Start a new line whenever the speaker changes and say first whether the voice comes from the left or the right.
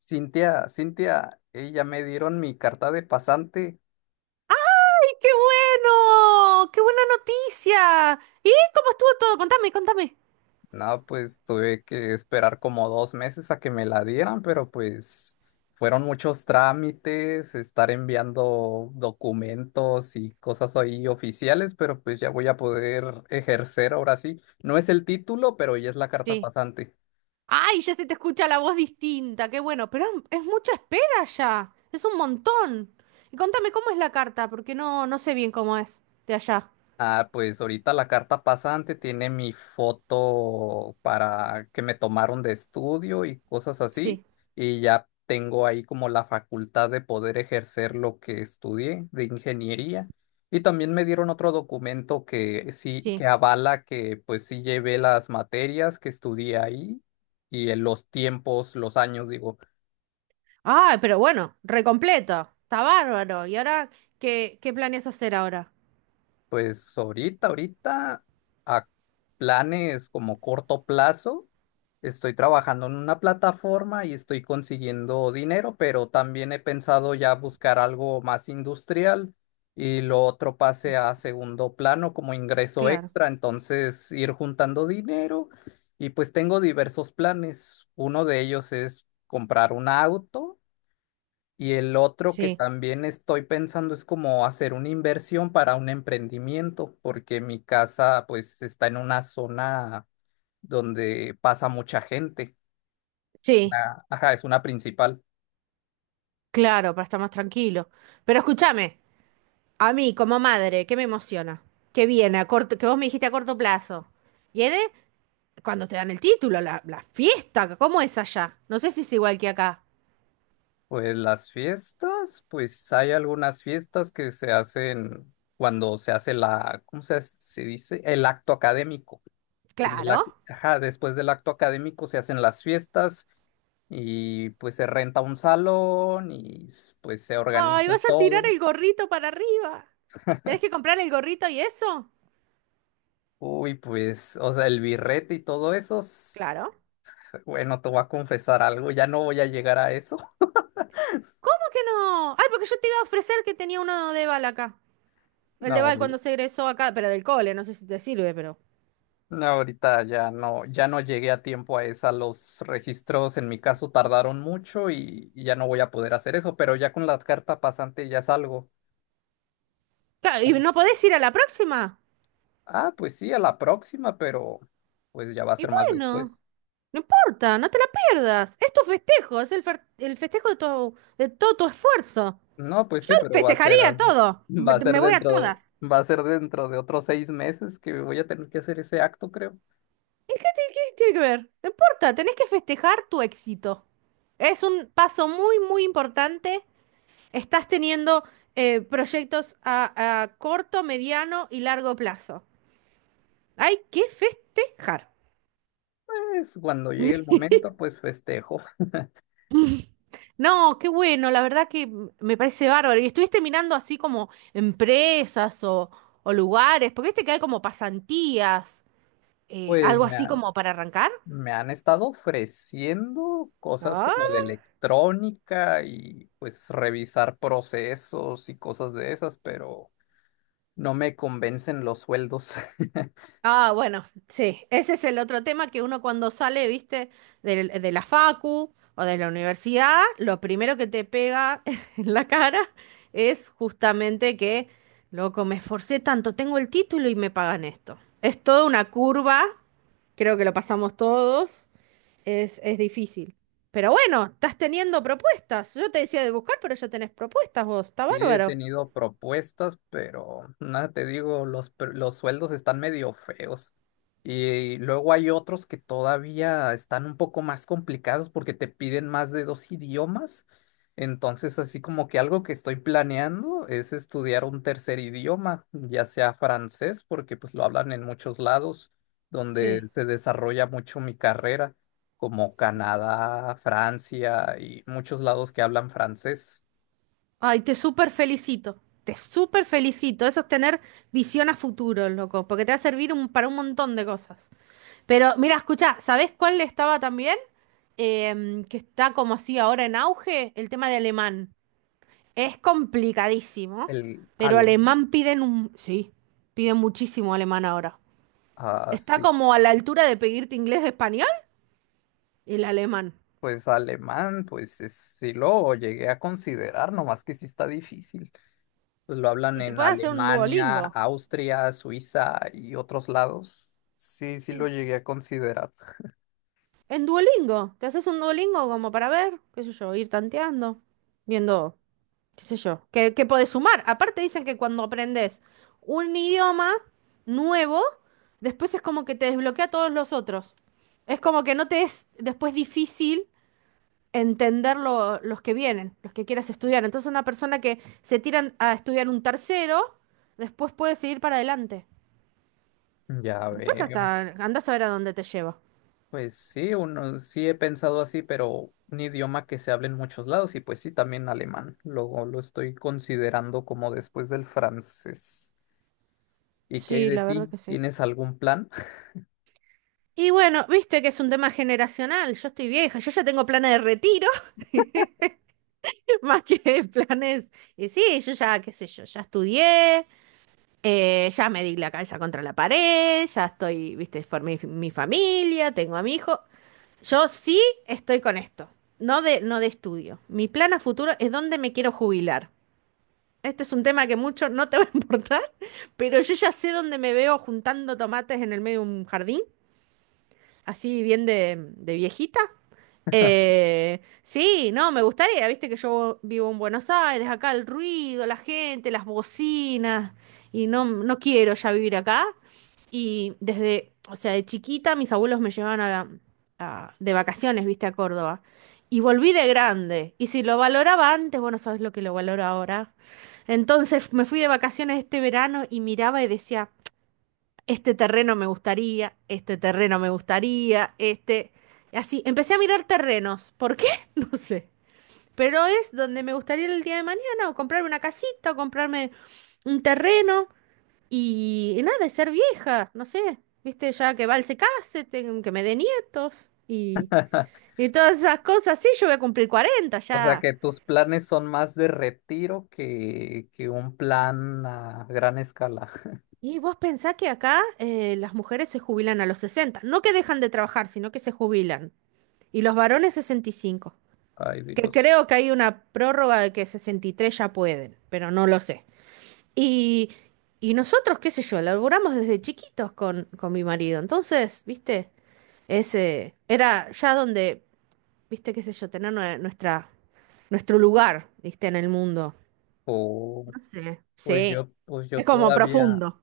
left: Cintia, Cintia, ey, ya me dieron mi carta de pasante.
right: ¡Ay, qué bueno! ¡Qué buena noticia! ¿Y cómo estuvo todo? Contame, contame.
left: No, pues tuve que esperar como 2 meses a que me la dieran, pero pues fueron muchos trámites, estar enviando documentos y cosas ahí oficiales, pero pues ya voy a poder ejercer ahora sí. No es el título, pero ya es la carta
right: Sí.
left: pasante.
right: ¡Ay, ya se te escucha la voz distinta! ¡Qué bueno! Pero es mucha espera ya. Es un montón. Y contame cómo es la carta, porque no, no sé bien cómo es de allá.
left: Ah, pues ahorita la carta pasante tiene mi foto para que me tomaron de estudio y cosas así,
right: Sí,
left: y ya tengo ahí como la facultad de poder ejercer lo que estudié de ingeniería. Y también me dieron otro documento que sí, que
right: sí.
left: avala que pues sí llevé las materias que estudié ahí y en los tiempos, los años, digo.
right: ¡Ah, pero bueno! Recompleto. Está bárbaro. ¿Y ahora qué planeas hacer ahora?
left: Pues ahorita, a planes como corto plazo, estoy trabajando en una plataforma y estoy consiguiendo dinero, pero también he pensado ya buscar algo más industrial y lo otro
right: Sí,
left: pase a segundo plano como ingreso
right: claro.
left: extra, entonces ir juntando dinero y pues tengo diversos planes. Uno de ellos es comprar un auto. Y el otro que
right: Sí,
left: también estoy pensando es como hacer una inversión para un emprendimiento, porque mi casa pues está en una zona donde pasa mucha gente. Es
right: sí.
left: una, ajá, es una principal.
right: Claro, para estar más tranquilo. Pero escúchame, a mí como madre, ¿qué me emociona? Que viene a corto, que vos me dijiste a corto plazo. Viene cuando te dan el título, la fiesta. ¿Cómo es allá? No sé si es igual que acá.
left: Pues las fiestas, pues hay algunas fiestas que se hacen cuando se hace la, ¿cómo se dice? El acto académico. En el,
right: Claro.
left: ajá, después del acto académico se hacen las fiestas y pues se renta un salón y pues se
right: ¡Ay,
left: organiza
right: vas a tirar
left: todo.
right: el gorrito para arriba! ¿Tenés que comprar el gorrito y eso?
left: Uy, pues, o sea, el birrete y todo eso,
right: Claro.
left: bueno, te voy a confesar algo, ya no voy a llegar a eso.
right: ¿Cómo que no? Ay, porque yo te iba a ofrecer que tenía uno de bal acá. El de
left: No,
right: bal cuando se egresó acá, pero del cole, no sé si te sirve, pero.
left: no, ahorita ya no, ya no llegué a tiempo a esa. Los registros en mi caso tardaron mucho y ya no voy a poder hacer eso, pero ya con la carta pasante ya salgo.
right: Claro, ¿y no podés ir a la próxima?
left: Ah, pues sí, a la próxima, pero pues ya va a
right: Y
left: ser más después.
right: bueno, no importa, no te la pierdas. Es tu festejo, es el festejo de tu, de todo tu esfuerzo.
left: No, pues
right: Yo
left: sí, pero
right: festejaría todo.
left: va
right: Me,
left: a ser
right: me voy a todas.
left: va a ser dentro de otros 6 meses que voy a tener que hacer ese acto, creo.
right: ¿Y qué tiene que ver? No importa, tenés que festejar tu éxito. Es un paso muy, muy importante. Estás teniendo proyectos a corto, mediano y largo plazo. Hay que festejar.
left: Pues cuando llegue el momento, pues festejo.
right: No, qué bueno, la verdad que me parece bárbaro. ¿Y estuviste mirando así como empresas o lugares? Porque viste que hay como pasantías,
left: Pues
right: algo así como para arrancar.
left: me han estado ofreciendo cosas
right: Ah,
left: como de electrónica y pues revisar procesos y cosas de esas, pero no me convencen los sueldos.
right: ah, bueno, sí, ese es el otro tema que uno cuando sale, viste, de la facu o de la universidad, lo primero que te pega en la cara es justamente que, loco, me esforcé tanto, tengo el título y me pagan esto. Es toda una curva, creo que lo pasamos todos. Es difícil. Pero bueno, estás teniendo propuestas. Yo te decía de buscar, pero ya tenés propuestas vos. Está
left: Sí, he
right: bárbaro.
left: tenido propuestas, pero nada, te digo, los, los sueldos están medio feos. Y luego hay otros que todavía están un poco más complicados porque te piden más de 2 idiomas. Entonces, así como que algo que estoy planeando es estudiar un tercer idioma, ya sea francés, porque pues lo hablan en muchos lados donde
right: Sí.
left: se desarrolla mucho mi carrera, como Canadá, Francia y muchos lados que hablan francés.
right: Ay, te súper felicito. Te súper felicito. Eso es tener visión a futuro, loco. Porque te va a servir para un montón de cosas. Pero mira, escucha, ¿sabés cuál estaba también? Que está como así ahora en auge. El tema de alemán. Es complicadísimo.
left: El
right: Pero
left: alemán.
right: alemán piden un... Sí, piden muchísimo alemán ahora.
left: Ah,
right: Está
left: sí,
right: como a la altura de pedirte inglés o español. El alemán.
left: pues alemán, pues sí lo llegué a considerar, nomás que sí está difícil. Pues lo hablan
right: Y te
left: en
right: puedes hacer un
left: Alemania,
right: Duolingo.
left: Austria, Suiza y otros lados. Sí, sí lo
right: Y-
left: llegué a considerar.
right: En Duolingo. Te haces un Duolingo como para ver, qué sé yo, ir tanteando, viendo, qué sé yo, qué podés sumar. Aparte dicen que cuando aprendes un idioma nuevo, después es como que te desbloquea todos los otros. Es como que no te es después difícil entender los que vienen, los que quieras estudiar. Entonces una persona que se tira a estudiar un tercero, después puede seguir para adelante.
left: Ya
right: Después hasta
left: veo.
right: andás a ver a dónde te lleva.
left: Pues sí, uno sí he pensado así, pero un idioma que se habla en muchos lados y pues sí, también alemán. Luego lo estoy considerando como después del francés. ¿Y qué hay
right: Sí,
left: de
right: la verdad
left: ti?
right: que sí.
left: ¿Tienes algún plan?
right: Y bueno, viste que es un tema generacional. Yo estoy vieja, yo ya tengo planes de retiro, más que planes. Y sí, yo ya, qué sé yo, ya estudié, ya me di la cabeza contra la pared, ya estoy, viste, formé mi familia, tengo a mi hijo. Yo sí estoy con esto, no de estudio. Mi plan a futuro es dónde me quiero jubilar. Este es un tema que mucho no te va a importar, pero yo ya sé dónde me veo juntando tomates en el medio de un jardín. Así bien de viejita. Sí, no, me gustaría, viste que yo vivo en Buenos Aires, acá el ruido, la gente, las bocinas, y no, no quiero ya vivir acá. Y desde, o sea, de chiquita mis abuelos me llevaban de vacaciones, viste, a Córdoba. Y volví de grande. Y si lo valoraba antes, bueno, sabes lo que lo valoro ahora. Entonces me fui de vacaciones este verano y miraba y decía, este terreno me gustaría, este terreno me gustaría, este... Y así, empecé a mirar terrenos. ¿Por qué? No sé. Pero es donde me gustaría ir el día de mañana, o comprarme una casita, o comprarme un terreno, y nada, y ser vieja, no sé. Viste, ya que Val se case, que me dé nietos, y todas esas cosas. Sí, yo voy a cumplir 40
left: O sea
right: ya.
left: que tus planes son más de retiro que un plan a gran escala.
right: Y vos pensás que acá las mujeres se jubilan a los 60. No que dejan de trabajar, sino que se jubilan. Y los varones 65.
left: Ay,
right: Que
left: Dios.
right: creo que hay una prórroga de que 63 ya pueden, pero no lo sé. Y, y nosotros, qué sé yo, laburamos desde chiquitos con mi marido. Entonces, viste, ese era ya donde, viste, qué sé yo, tener nuestro lugar, viste, en el mundo.
left: Oh,
right: No sé.
left: pues
right: Sí.
left: yo,
right: Es como profundo.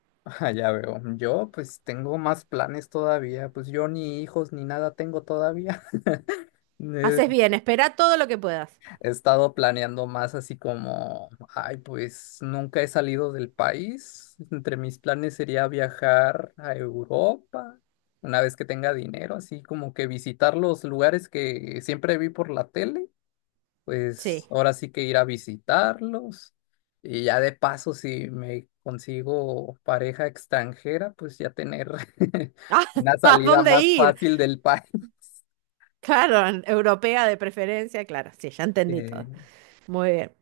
left: ah, ya veo. Yo pues tengo más planes todavía. Pues yo ni hijos ni nada tengo todavía. Eh,
right: Haces bien, espera todo lo que puedas.
left: He estado planeando más así como, ay, pues nunca he salido del país. Entre mis planes sería viajar a Europa una vez que tenga dinero, así como que visitar los lugares que siempre vi por la tele,
right: Sí.
left: pues ahora sí que ir a visitarlos. Y ya de paso, si me consigo pareja extranjera, pues ya tener
right: Ah,
left: una
right: ¿a
left: salida
right: dónde
left: más
right: ir?
left: fácil del país.
right: Claro, europea de preferencia, claro, sí, ya entendí
left: Eh,
right: todo. Muy bien.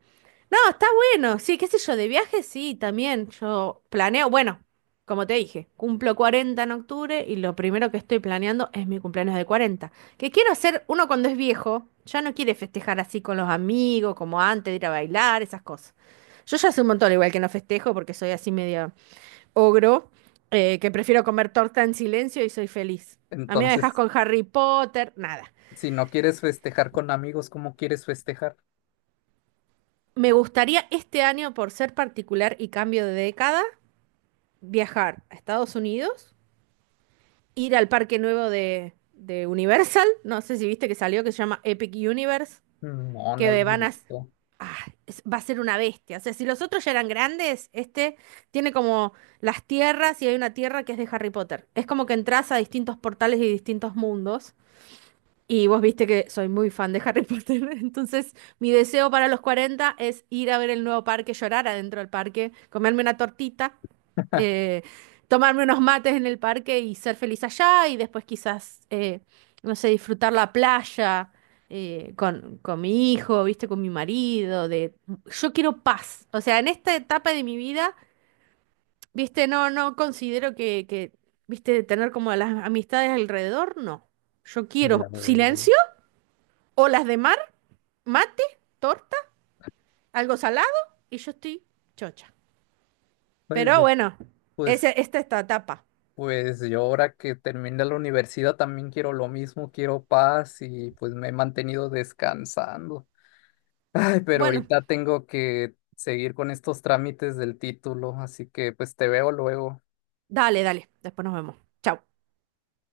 right: No, está bueno. Sí, qué sé yo, de viaje sí, también. Yo planeo, bueno, como te dije, cumplo 40 en octubre y lo primero que estoy planeando es mi cumpleaños de 40. Que quiero hacer, uno cuando es viejo, ya no quiere festejar así con los amigos, como antes de ir a bailar, esas cosas. Yo ya hace un montón igual que no festejo porque soy así medio ogro, que prefiero comer torta en silencio y soy feliz. A mí me dejas
left: entonces...
right: con Harry Potter, nada.
left: Si no quieres festejar con amigos, ¿cómo quieres festejar?
right: Me gustaría este año, por ser particular y cambio de década, viajar a Estados Unidos, ir al parque nuevo de Universal, no sé si viste que salió, que se llama Epic Universe,
left: No, no lo
right: que
left: he
right: van a...
left: visto.
right: Ah, va a ser una bestia. O sea, si los otros ya eran grandes, este tiene como las tierras y hay una tierra que es de Harry Potter. Es como que entras a distintos portales y distintos mundos. Y vos viste que soy muy fan de Harry Potter. Entonces, mi deseo para los 40 es ir a ver el nuevo parque, llorar adentro del parque, comerme una tortita eh, tomarme unos mates en el parque y ser feliz allá y después quizás, no sé, disfrutar la playa con mi hijo, viste, con mi marido, de yo quiero paz. O sea, en esta etapa de mi vida, viste, no, no considero que viste, tener como las amistades alrededor, no. Yo
left: Ya
right: quiero
left: veo.
right: silencio, olas de mar, mate, torta, algo salado y yo estoy chocha.
left: Pues
right: Pero
left: yo,
right: bueno,
left: pues,
right: esa, esta es tu etapa.
left: pues yo ahora que terminé la universidad también quiero lo mismo, quiero paz y pues me he mantenido descansando. Ay, pero
right: Bueno.
left: ahorita tengo que seguir con estos trámites del título, así que pues te veo luego.
right: Dale, dale. Después nos vemos. Chao.